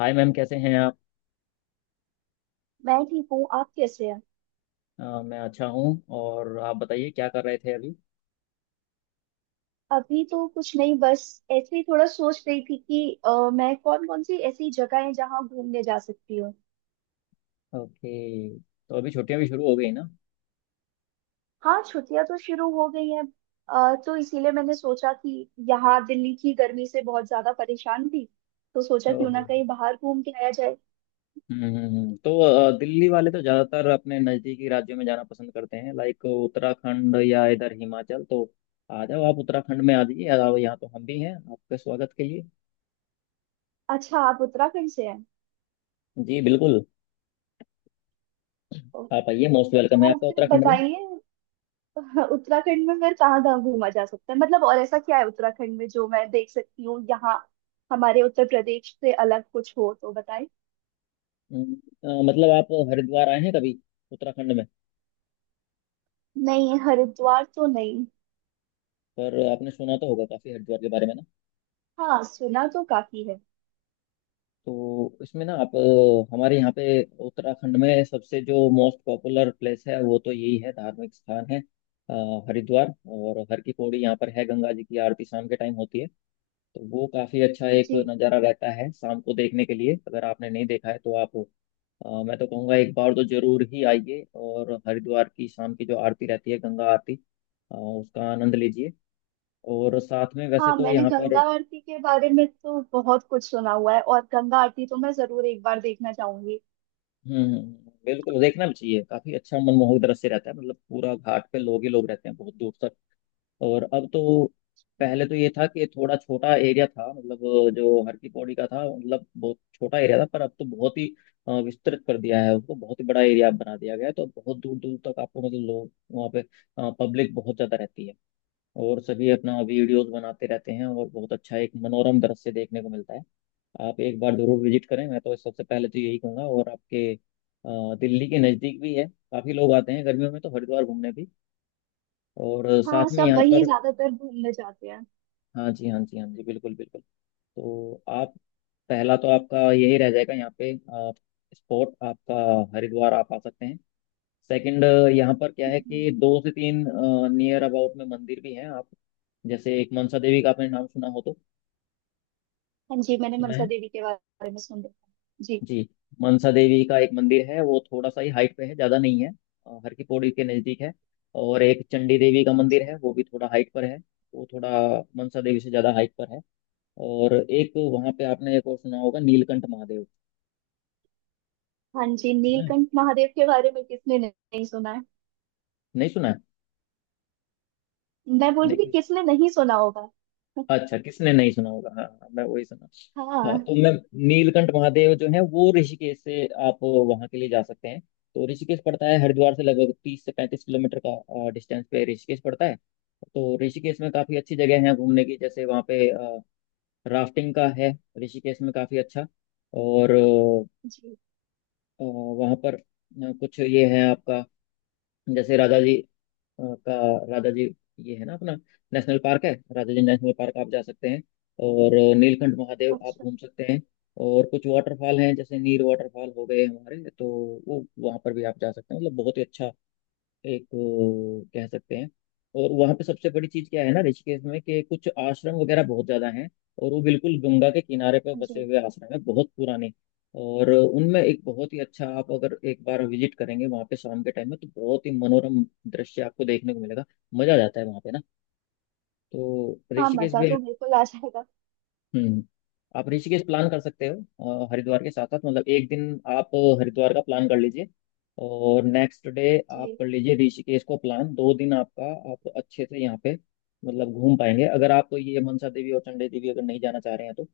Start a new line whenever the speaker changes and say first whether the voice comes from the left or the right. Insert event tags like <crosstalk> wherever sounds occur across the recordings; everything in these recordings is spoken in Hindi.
left: हाय मैम, कैसे हैं आप।
right: मैं ठीक हूँ। आप कैसे हैं?
left: मैं अच्छा हूँ। और आप बताइए क्या कर रहे थे अभी।
right: अभी तो कुछ नहीं, बस ऐसे ही थोड़ा सोच रही थी कि मैं कौन कौन सी ऐसी जगह है जहाँ घूमने जा सकती हूँ।
left: ओके। तो अभी छुट्टियां भी शुरू हो गई ना।
right: हाँ, छुट्टियाँ तो शुरू हो गई हैं। तो इसीलिए मैंने सोचा कि यहाँ दिल्ली की गर्मी से बहुत ज्यादा परेशान थी, तो सोचा क्यों ना
left: ओहो।
right: कहीं बाहर घूम के आया जाए।
left: तो दिल्ली वाले तो ज़्यादातर अपने नज़दीकी राज्यों में जाना पसंद करते हैं, लाइक उत्तराखंड या इधर हिमाचल, तो आ जाओ। आप उत्तराखंड में आ जाइए, जाओ, यहाँ तो हम भी हैं आपके स्वागत के लिए।
right: अच्छा, आप उत्तराखंड से हैं?
left: जी बिल्कुल।
right: ओ।
left: आप आइए, मोस्ट वेलकम है
right: तो
left: आपका
right: फिर
left: उत्तराखंड में।
right: बताइए, हाँ, उत्तराखंड में फिर कहाँ कहाँ घूमा जा सकता है, मतलब और ऐसा क्या है उत्तराखंड में जो मैं देख सकती हूँ यहाँ हमारे उत्तर प्रदेश से अलग कुछ हो तो बताएं।
left: मतलब आप हरिद्वार आए हैं कभी उत्तराखंड में?
right: नहीं, हरिद्वार तो नहीं।
left: पर आपने सुना तो होगा काफ़ी हरिद्वार के बारे में।
right: हाँ, सुना तो काफी है।
left: तो इसमें ना आप, हमारे यहाँ पे उत्तराखंड में सबसे जो मोस्ट पॉपुलर प्लेस है वो तो यही है, धार्मिक स्थान है, हरिद्वार और हर की पौड़ी यहाँ पर है। गंगा जी की आरती शाम के टाइम होती है, तो वो काफी अच्छा एक
right: जी।
left: नज़ारा रहता है शाम को देखने के लिए। अगर आपने नहीं देखा है तो आप, मैं तो कहूँगा एक बार तो जरूर ही आइए, और हरिद्वार की शाम की जो आरती रहती है, गंगा आरती, उसका आनंद लीजिए। और साथ में वैसे
right: हाँ,
left: तो
right: मैंने
left: यहाँ
right: गंगा
left: पर।
right: आरती के बारे में तो बहुत कुछ सुना हुआ है, और गंगा आरती तो मैं जरूर एक बार देखना चाहूंगी।
left: हम्म। बिल्कुल, देखना भी चाहिए, काफी अच्छा मनमोहक दृश्य रहता है, मतलब पूरा घाट पे लोग ही लोग रहते हैं बहुत दूर तक। और अब तो, पहले तो ये था कि थोड़ा छोटा एरिया था, मतलब जो हर की पौड़ी का था, मतलब बहुत छोटा एरिया था, पर अब तो बहुत ही विस्तृत कर दिया है उसको, बहुत ही बड़ा एरिया बना दिया गया है। तो बहुत दूर दूर तक आपको मतलब लोग वहाँ पे, पब्लिक बहुत ज्यादा रहती है, और सभी अपना वीडियोस बनाते रहते हैं, और बहुत अच्छा एक मनोरम दृश्य देखने को मिलता है। आप एक बार जरूर विजिट करें, मैं तो सबसे पहले तो यही कहूंगा, और आपके दिल्ली के नज़दीक भी है, काफ़ी लोग आते हैं गर्मियों में तो हरिद्वार घूमने भी। और साथ
right: हाँ,
left: में
right: सब
left: यहाँ
right: वहीं
left: पर।
right: ज्यादातर घूमने जाते हैं।
left: हाँ जी, हाँ जी, हाँ जी, बिल्कुल बिल्कुल। तो आप, पहला तो आपका यही रह जाएगा यहाँ पे, स्पॉट आपका, हरिद्वार आप आ सकते हैं। सेकंड, यहाँ पर क्या है कि
right: हम्म।
left: दो से तीन नियर अबाउट में मंदिर भी हैं आप, जैसे एक मनसा देवी का आपने नाम सुना हो तो।
right: हाँ जी, मैंने
left: सुना
right: मनसा
left: है?
right: देवी के बारे में सुन रखा है। जी।
left: जी। मनसा देवी का एक मंदिर है, वो थोड़ा सा ही हाइट पे है, ज्यादा नहीं है, हर की पौड़ी के नजदीक है। और एक चंडी देवी का मंदिर
right: अच्छा।
left: है, वो भी थोड़ा हाइट पर है। वो थोड़ा मनसा देवी से ज्यादा हाइट पर है। और एक वहां पे आपने एक और सुना होगा, नीलकंठ महादेव।
right: हाँ जी,
left: सुना है?
right: नीलकंठ महादेव के बारे में किसने नहीं नहीं सुना है।
left: नहीं सुना है?
right: मैं बोल रही थी
left: नहीं।
right: किसने नहीं सुना होगा।
left: अच्छा, किसने नहीं सुना होगा, हाँ हाँ, मैं वही सुना। हाँ
right: हाँ
left: तो मैं, नीलकंठ महादेव जो है वो ऋषिकेश से आप वहाँ के लिए जा सकते हैं। तो ऋषिकेश पड़ता है, हरिद्वार से लगभग 30 से 35 किलोमीटर का डिस्टेंस पे ऋषिकेश पड़ता है। तो ऋषिकेश में काफ़ी अच्छी जगह है घूमने की, जैसे वहाँ पे राफ्टिंग का है ऋषिकेश में, काफ़ी अच्छा। और
right: जी।
left: वहाँ पर, कुछ ये है आपका, जैसे राजा जी आपका, राजा जी, ये है ना अपना नेशनल पार्क है, राजा जी नेशनल पार्क आप जा सकते हैं। और नीलकंठ महादेव आप
right: अच्छा।
left: घूम सकते हैं। और कुछ वाटरफॉल हैं, जैसे नीर वाटरफॉल हो गए हमारे, तो वो वहाँ पर भी आप जा सकते हैं, मतलब बहुत ही अच्छा एक वो कह सकते हैं। और वहाँ पे सबसे बड़ी चीज क्या है ना ऋषिकेश में, कि कुछ आश्रम वगैरह बहुत ज्यादा हैं, और वो बिल्कुल गंगा के किनारे पे बसे
right: जी।
left: हुए आश्रम है, बहुत पुराने, और उनमें एक बहुत ही अच्छा, आप अगर एक बार विजिट करेंगे वहाँ पे शाम के टाइम में तो बहुत ही मनोरम दृश्य आपको देखने को मिलेगा। मजा आ जाता है वहाँ पे ना, तो
right: हाँ,
left: ऋषिकेश
right: मजा
left: भी।
right: तो बिल्कुल आ जाएगा।
left: हम्म। आप ऋषिकेश प्लान कर सकते हो हरिद्वार के साथ साथ, मतलब एक दिन आप हरिद्वार का प्लान कर लीजिए और नेक्स्ट डे आप
right: जी
left: कर लीजिए ऋषिकेश को प्लान, 2 दिन आपका। आप अच्छे से यहाँ पे मतलब घूम पाएंगे, अगर आप ये मनसा देवी और चंडी देवी अगर नहीं जाना चाह रहे हैं तो,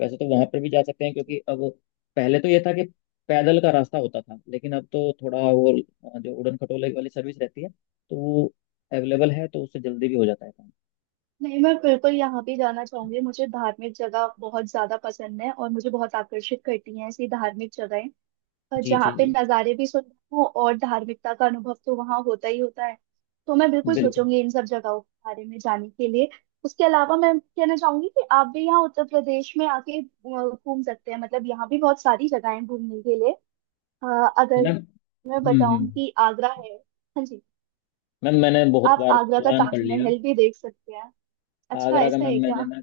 left: वैसे तो वहां पर भी जा सकते हैं,
right: जी।
left: क्योंकि अब, पहले तो ये था कि पैदल का रास्ता होता था, लेकिन अब तो थोड़ा वो, जो उड़न खटोले वाली सर्विस रहती है, तो वो अवेलेबल है, तो उससे जल्दी भी हो जाता है काम।
right: नहीं, मैं बिल्कुल यहाँ भी जाना चाहूंगी। मुझे धार्मिक जगह बहुत ज्यादा पसंद है और मुझे बहुत आकर्षित करती हैं ऐसी धार्मिक जगहें। और
left: जी
right: जहाँ
left: जी
right: पे
left: जी,
right: नज़ारे भी सुंदर हो और धार्मिकता का अनुभव तो वहाँ होता ही होता है। तो मैं बिल्कुल
left: बिल्कुल
right: सोचूंगी इन सब जगहों के बारे में जाने के लिए। उसके अलावा मैं कहना चाहूंगी कि आप भी यहाँ उत्तर प्रदेश में आके घूम सकते हैं, मतलब यहाँ भी बहुत सारी जगहें हैं घूमने के लिए। हाँ, अगर
left: मैम।
right: मैं
left: हम्म।
right: बताऊं कि आगरा है। हाँ जी।
left: मैम मैंने बहुत
right: आप
left: बार
right: आगरा का
left: प्लान कर लिया।
right: ताजमहल भी देख सकते हैं। अच्छा,
left: आगरा का
right: ऐसा
left: मैम,
right: है
left: मैंने
right: क्या?
left: ना,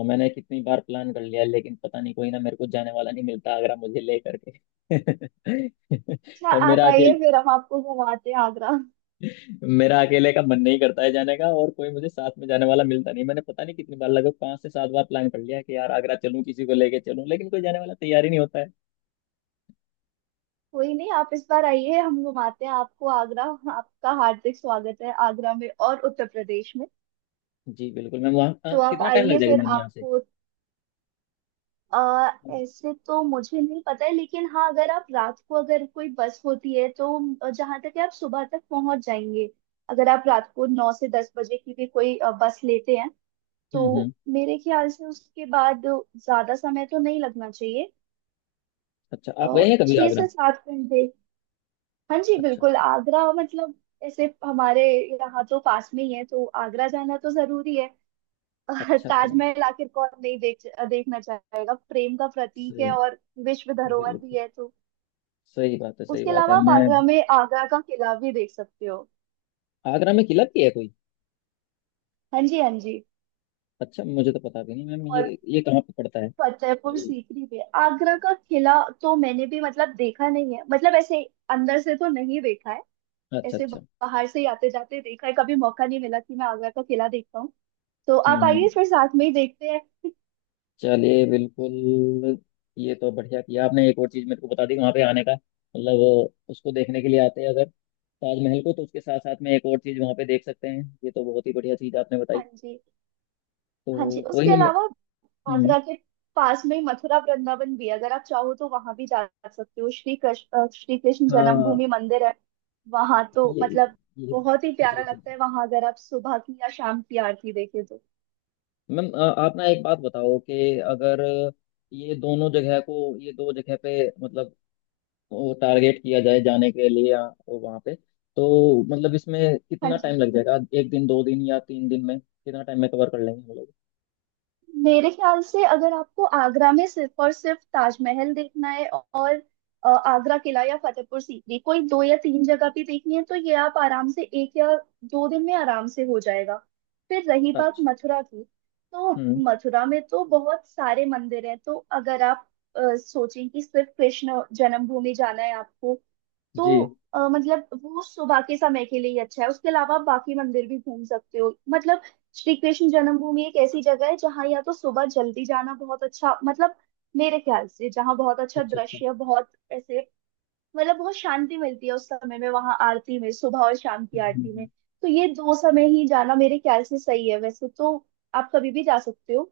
left: मैंने कितनी बार प्लान कर लिया, लेकिन पता नहीं कोई ना मेरे को जाने वाला नहीं मिलता आगरा मुझे ले करके। <laughs>
right: अच्छा,
left: और
right: आप
left: मेरा अकेले
right: आइए, फिर हम आपको घुमाते हैं आगरा।
left: मेरा अकेले का मन नहीं करता है जाने का, और कोई मुझे साथ में जाने वाला मिलता नहीं, मैंने पता नहीं कितनी बार, लगभग 5 से 7 बार प्लान कर लिया कि यार आगरा चलूं, किसी को लेके चलूं, लेकिन कोई जाने वाला तैयार ही नहीं होता है।
right: कोई नहीं, आप इस बार आइए, हम घुमाते हैं आपको आगरा। आपका हार्दिक स्वागत है आगरा में और उत्तर प्रदेश में।
left: जी बिल्कुल मैम, वहाँ
right: तो आप
left: कितना टाइम लग
right: आइए,
left: जाएगा
right: फिर
left: मैम यहाँ से?
right: आपको आ, ऐसे तो मुझे नहीं पता है, लेकिन हाँ, अगर आप रात को अगर कोई बस होती है तो जहाँ तक है आप सुबह तक पहुंच जाएंगे। अगर आप रात को 9 से 10 बजे की भी कोई बस लेते हैं तो
left: हम्म।
right: मेरे ख्याल से उसके बाद ज्यादा समय तो नहीं लगना चाहिए।
left: अच्छा,
right: अ,
left: आप गए हैं कभी
right: छह
left: आगरा?
right: से सात घंटे हाँ जी,
left: अच्छा
right: बिल्कुल
left: अच्छा,
right: आगरा, मतलब ऐसे हमारे यहाँ तो पास में ही है तो आगरा जाना तो जरूरी है।
left: अच्छा अच्छा।
right: ताजमहल आखिर कौन नहीं देखना चाहेगा, प्रेम का प्रतीक
left: सही।
right: है और विश्व धरोहर
left: बिल्कुल,
right: भी है, तो
left: सही बात है, सही
right: उसके
left: बात
right: अलावा
left: है
right: आप
left: मैं।
right: आगरा में आगरा का किला भी देख सकते हो।
left: आगरा में किला भी है कोई?
right: हाँ जी, हाँ जी।
left: अच्छा, मुझे तो पता भी नहीं मैम, ये कहाँ पे पड़ता है?
right: फतेहपुर सीकरी पे आगरा का किला। तो मैंने भी मतलब देखा नहीं है, मतलब ऐसे अंदर से तो नहीं देखा है।
left: अच्छा
right: ऐसे
left: अच्छा।
right: बाहर से ही आते जाते देखा है, कभी मौका नहीं मिला कि मैं आगरा का किला देखता हूँ। तो
left: हम्म
right: आप आइए,
left: हम्म।
right: फिर साथ में ही देखते हैं <laughs>
left: चलिए बिल्कुल, ये तो बढ़िया किया आपने, एक और चीज मेरे को बता दी वहां पे आने का, मतलब उसको देखने के लिए आते हैं अगर ताजमहल को, तो उसके साथ साथ में एक और चीज वहां पे देख सकते हैं, ये तो बहुत ही बढ़िया चीज आपने बताई।
right: हाँ जी।
left: तो
right: हाँ जी,
left: कोई
right: उसके
left: नहीं,
right: अलावा
left: हम्म,
right: आगरा के पास में ही मथुरा वृंदावन भी है। अगर आप चाहो तो वहां भी जा सकते हो, श्री कृष्ण
left: हाँ,
right: जन्मभूमि मंदिर है, वहां तो
left: ये
right: मतलब
left: ये
right: बहुत ही प्यारा
left: जी जी
right: लगता है वहां, अगर आप सुबह की या शाम की आरती देखे तो।
left: मैम, आप ना एक बात बताओ कि अगर ये दोनों जगह को, ये दो जगह पे मतलब वो टारगेट किया जाए जाने के लिए, या वहाँ पे, तो मतलब इसमें
right: हाँ
left: कितना टाइम
right: जी।
left: लग जाएगा, एक दिन 2 दिन या 3 दिन में, कितना टाइम में कवर कर लेंगे हम लोग?
right: मेरे ख्याल से अगर आपको आगरा में सिर्फ और सिर्फ ताजमहल देखना है और आगरा किला या फतेहपुर सीकरी, कोई दो या तीन जगह भी देखनी है, तो ये आप आराम से 1 या 2 दिन में आराम से हो जाएगा। फिर रही बात
left: अच्छा।
right: मथुरा की, तो
left: हम्म।
right: मथुरा में तो बहुत सारे मंदिर हैं, तो अगर आप सोचें कि सिर्फ कृष्ण जन्मभूमि जाना है आपको, तो
left: जी।
right: मतलब वो सुबह के समय के लिए ही अच्छा है। उसके अलावा आप बाकी मंदिर भी घूम सकते हो, मतलब श्री कृष्ण जन्मभूमि एक ऐसी जगह है जहाँ या तो सुबह जल्दी जाना बहुत अच्छा, मतलब मेरे ख्याल से जहाँ बहुत अच्छा
left: अच्छा अच्छा।
right: दृश्य, बहुत ऐसे, मतलब बहुत शांति मिलती है उस समय में वहां आरती में, सुबह और शाम की
left: हम्म हम्म,
right: आरती में।
left: हम्म।
right: तो ये दो समय ही जाना मेरे ख्याल से सही है, वैसे तो आप कभी भी जा सकते हो,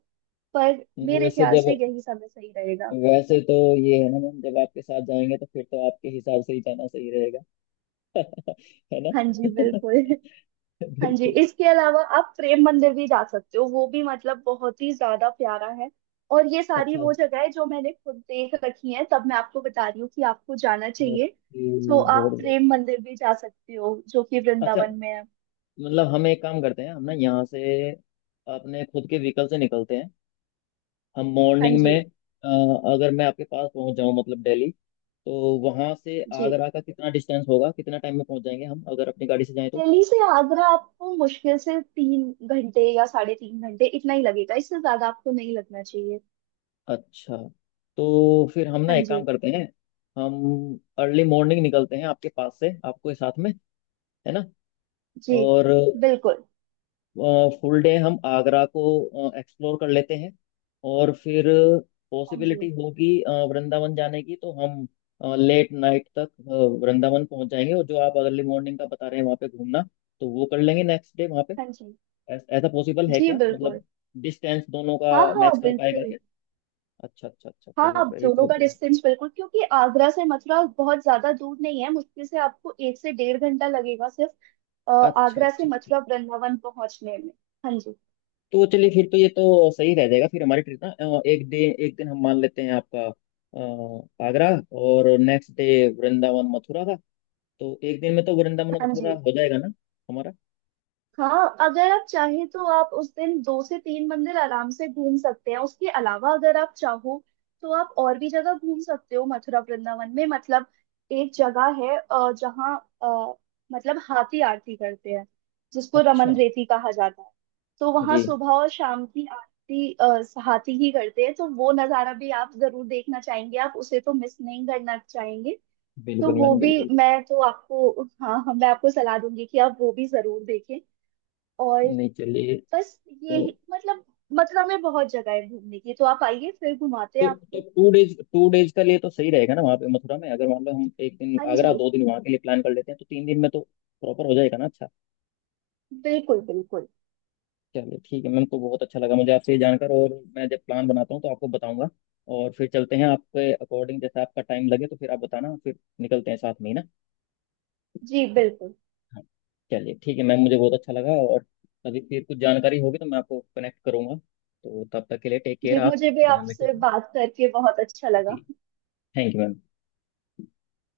right: पर
left: नहीं
right: मेरे
left: वैसे
right: ख्याल से
left: जब,
right: यही समय सही रहेगा।
left: वैसे तो ये है ना मैम, जब आपके साथ जाएंगे तो फिर तो आपके हिसाब से ही जाना सही रहेगा। <laughs> है
right: हाँ जी,
left: ना?
right: बिल्कुल।
left: <laughs>
right: हाँ जी,
left: बिल्कुल।
right: इसके अलावा आप प्रेम मंदिर भी जा सकते हो, वो भी मतलब बहुत ही ज्यादा प्यारा है। और ये सारी
left: अच्छा
right: वो जगह है जो मैंने खुद देख रखी है, तब मैं आपको बता रही हूँ कि आपको जाना चाहिए।
left: ओके,
right: तो
left: बहुत
right: आप
left: बढ़िया।
right: प्रेम मंदिर भी जा सकते हो जो कि
left: अच्छा,
right: वृंदावन में है।
left: मतलब हम एक काम करते हैं, हम ना यहाँ से अपने खुद के व्हीकल से निकलते हैं हम
right: हाँ
left: मॉर्निंग में।
right: जी।
left: अ, अगर मैं आपके पास पहुँच जाऊँ मतलब दिल्ली, तो वहाँ से
right: जी,
left: आगरा का कितना डिस्टेंस होगा, कितना टाइम में पहुँच जाएंगे हम, अगर अपनी गाड़ी से जाएं तो?
right: दिल्ली से आगरा आपको मुश्किल से 3 घंटे या साढ़े 3 घंटे इतना ही लगेगा, इससे ज्यादा आपको नहीं लगना चाहिए।
left: अच्छा, तो फिर हम ना
right: हाँ
left: एक काम
right: जी।
left: करते हैं, हम अर्ली मॉर्निंग निकलते हैं आपके पास से, आपको साथ में, है ना?
right: जी,
left: और
right: बिल्कुल।
left: फुल डे हम आगरा को एक्सप्लोर कर लेते हैं, और फिर
right: हाँ जी।
left: पॉसिबिलिटी होगी वृंदावन जाने की, तो हम लेट नाइट तक वृंदावन पहुंच जाएंगे, और जो आप अर्ली मॉर्निंग का बता रहे हैं वहाँ पे घूमना, तो वो कर लेंगे नेक्स्ट डे वहाँ पे।
right: हाँ जी।
left: ऐसा पॉसिबल है
right: जी,
left: क्या,
right: बिल्कुल।
left: मतलब डिस्टेंस दोनों
right: हाँ
left: का
right: हाँ,
left: मैच कर पाएगा
right: बिल्कुल।
left: क्या? अच्छा अच्छा अच्छा,
right: हाँ, अब
left: चलिए ये
right: दोनों
left: तो
right: का
left: बढ़िया।
right: डिस्टेंस बिल्कुल, क्योंकि आगरा से मथुरा बहुत ज्यादा दूर नहीं है, मुश्किल से आपको 1 से डेढ़ घंटा लगेगा सिर्फ, अ,
left: अच्छा
right: आगरा से
left: अच्छा अच्छा।
right: मथुरा वृंदावन पहुंचने में। हाँ जी।
left: तो चलिए फिर तो ये तो सही रह जाएगा, फिर हमारी ट्रिप ना, एक दिन हम मान लेते हैं, आपका आगरा, और नेक्स्ट डे वृंदावन मथुरा का। तो एक दिन में तो वृंदावन
right: हाँ
left: मथुरा
right: जी।
left: हो जाएगा ना हमारा?
right: हाँ, अगर आप चाहें तो आप उस दिन दो से तीन मंदिर आराम से घूम सकते हैं। उसके अलावा अगर आप चाहो तो आप और भी जगह घूम सकते हो मथुरा वृंदावन में, मतलब एक जगह है जहाँ अ, मतलब हाथी आरती करते हैं, जिसको रमन
left: अच्छा।
right: रेती कहा जाता है। तो वहाँ
left: जी
right: सुबह और शाम की आरती हाथी ही करते हैं, तो वो नज़ारा भी आप जरूर देखना चाहेंगे, आप उसे तो मिस नहीं करना चाहेंगे। तो
left: बिल्कुल
right: वो
left: मैम,
right: भी
left: बिल्कुल।
right: मैं तो आपको हाँ हाँ, मैं आपको सलाह दूंगी कि आप वो भी जरूर देखें। और
left: नहीं चलिए। तो
right: मतलब मथुरा में बहुत जगह है घूमने की, तो आप आइए, फिर घुमाते हैं
left: तो
right: आपको।
left: टू डेज, टू डेज का लिए तो सही रहेगा ना वहाँ पे मथुरा में, अगर मान लो हम एक दिन
right: हाँ
left: आगरा,
right: जी,
left: 2 दिन वहाँ के लिए प्लान कर लेते हैं, तो 3 दिन में तो प्रॉपर हो जाएगा ना? अच्छा।
right: बिल्कुल बिल्कुल।
left: चलिए ठीक है मैम, तो बहुत अच्छा लगा मुझे आपसे ये जानकर, और मैं जब प्लान बनाता हूँ तो आपको बताऊंगा, और फिर चलते हैं आपके अकॉर्डिंग, जैसे आपका टाइम लगे तो फिर आप बताना, फिर निकलते हैं साथ में ही ना।
right: जी बिल्कुल।
left: हाँ, चलिए ठीक है मैम, मुझे बहुत अच्छा लगा, और अभी फिर कुछ जानकारी होगी तो मैं आपको कनेक्ट करूंगा, तो तब तक के लिए टेक केयर
right: जी,
left: आप,
right: मुझे भी
left: ध्यान
right: आपसे
left: रखिए
right: बात करके बहुत अच्छा लगा।
left: जी। Thank you ma'am.